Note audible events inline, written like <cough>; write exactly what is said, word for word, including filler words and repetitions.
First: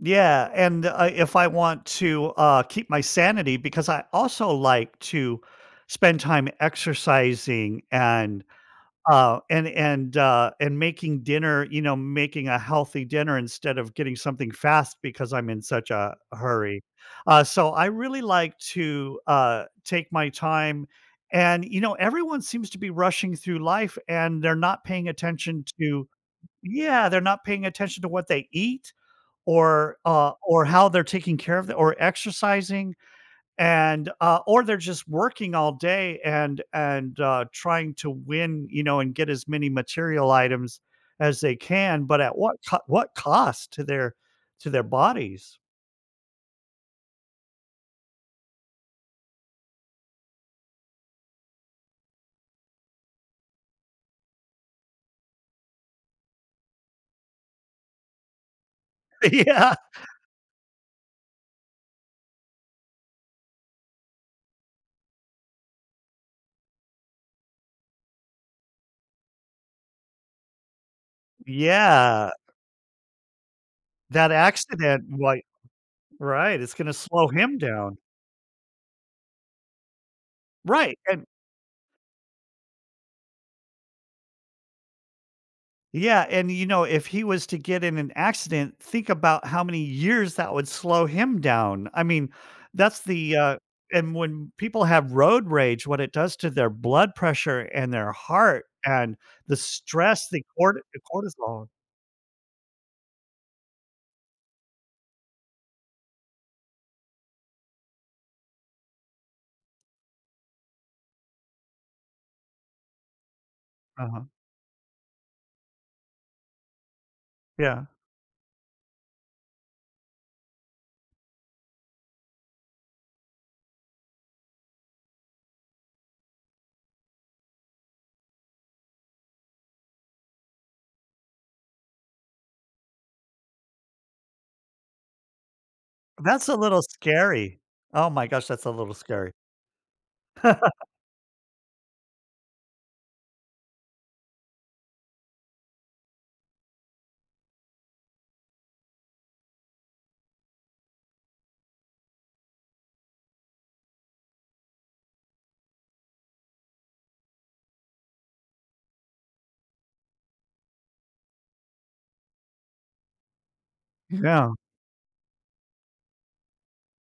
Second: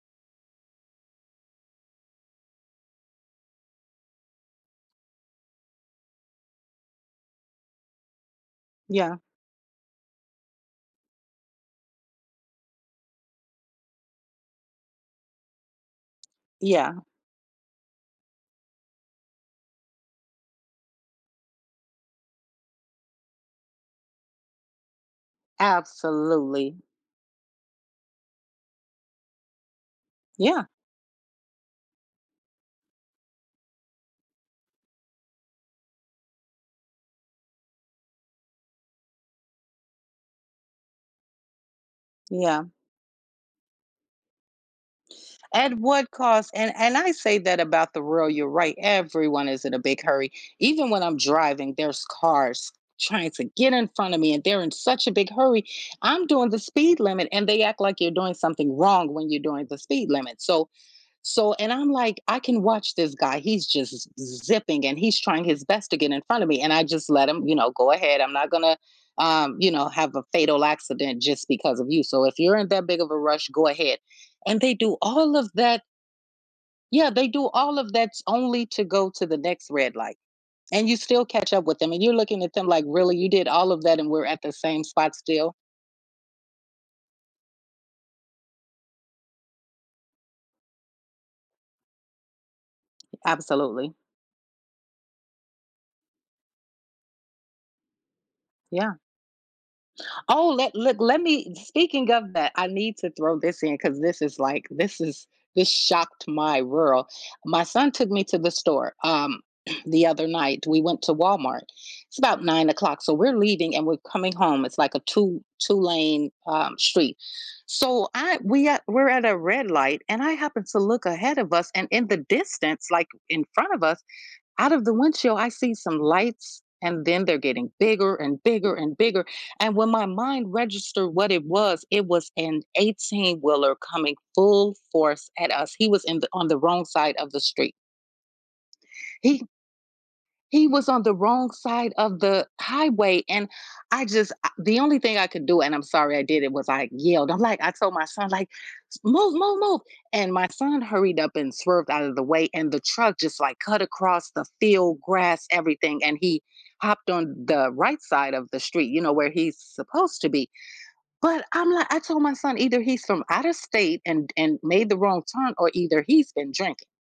Yeah, and, uh if I want to, uh, keep my sanity because I also like to spend time exercising and, Yeah. uh, and and, uh, and making dinner, you know, making a healthy dinner instead of getting something fast because I'm in such a hurry. Yeah. Uh, so I really like to, uh, take my time, and, you know, everyone seems to be rushing through life, and they're not paying attention to Absolutely. Yeah, they're not paying attention to what they eat, or, uh, or Yeah. how they're taking care of them or exercising, and, uh, or they're, just, working all day and and, uh, trying to win, you know, and get as many material items as they can, but, at what Yeah. c what cost to their to their bodies? At what cost? And and I say that about the world, you're right. Everyone is in a big hurry. Even when I'm driving, there's cars trying to get in front of me, and they're in such a big hurry. I'm doing the speed limit, and they act like you're doing something wrong when you're doing the speed <chuckles> limit. So so and I'm, like, "I can watch this guy." he's, just, z zipping, and he's trying his best to get in front of me, and I, just, let him, you know, go ahead. I'm not gonna, um, you know, have a fatal accident, just, because of you. So, Yeah. if you're in that big of a rush, go ahead, That and they do accident, all like, of that right, it's gonna Yeah, they slow do him all of down. that only to go to the next red light, and you Right, still and catch up with them and you're looking at them like, "Really, you did all of that and we're at the same spot still?" Yeah, and, you know, if he was to get in an accident, think about how many years that would slow him down. I mean, that's the, uh Absolutely. and when people have road rage, what it does to their blood pressure and their heart Yeah. and the stress, the Oh, let cor let the let me cortisol speaking of that, I need to throw this in 'cause this is, like, this is this shocked my world. My son took me to the store, um, <clears throat> the other night, we went to Walmart. It's about nine o'clock so we're leaving, and we're Uh-huh. coming home. It's, like, a two two lane, um, street. Yeah. So I we are we're at a red light and I happened to look ahead of us, and in the distance, like, in front of us, out of the windshield, I see some lights and then they're getting bigger and bigger and bigger and when my mind registered what it was, it was an eighteen-wheeler coming full force at us. He was in the on That's a the little wrong side of the scary. street. Oh, my gosh, that's a little scary. He he <laughs> was on the wrong side of the highway and I, just, a the only thing I could do and I'm sorry I did it was, like, yelled. I'm like I told my son, like, "Move move move." and my son hurried up and swerved out of the way and the truck, just, like, cut across the field, grass, everything, and he hopped on the right side of the street, you know, where he's supposed to be, but, I'm like I told my son either he's from out of state and Yeah. and made the wrong turn or either he's been drinking.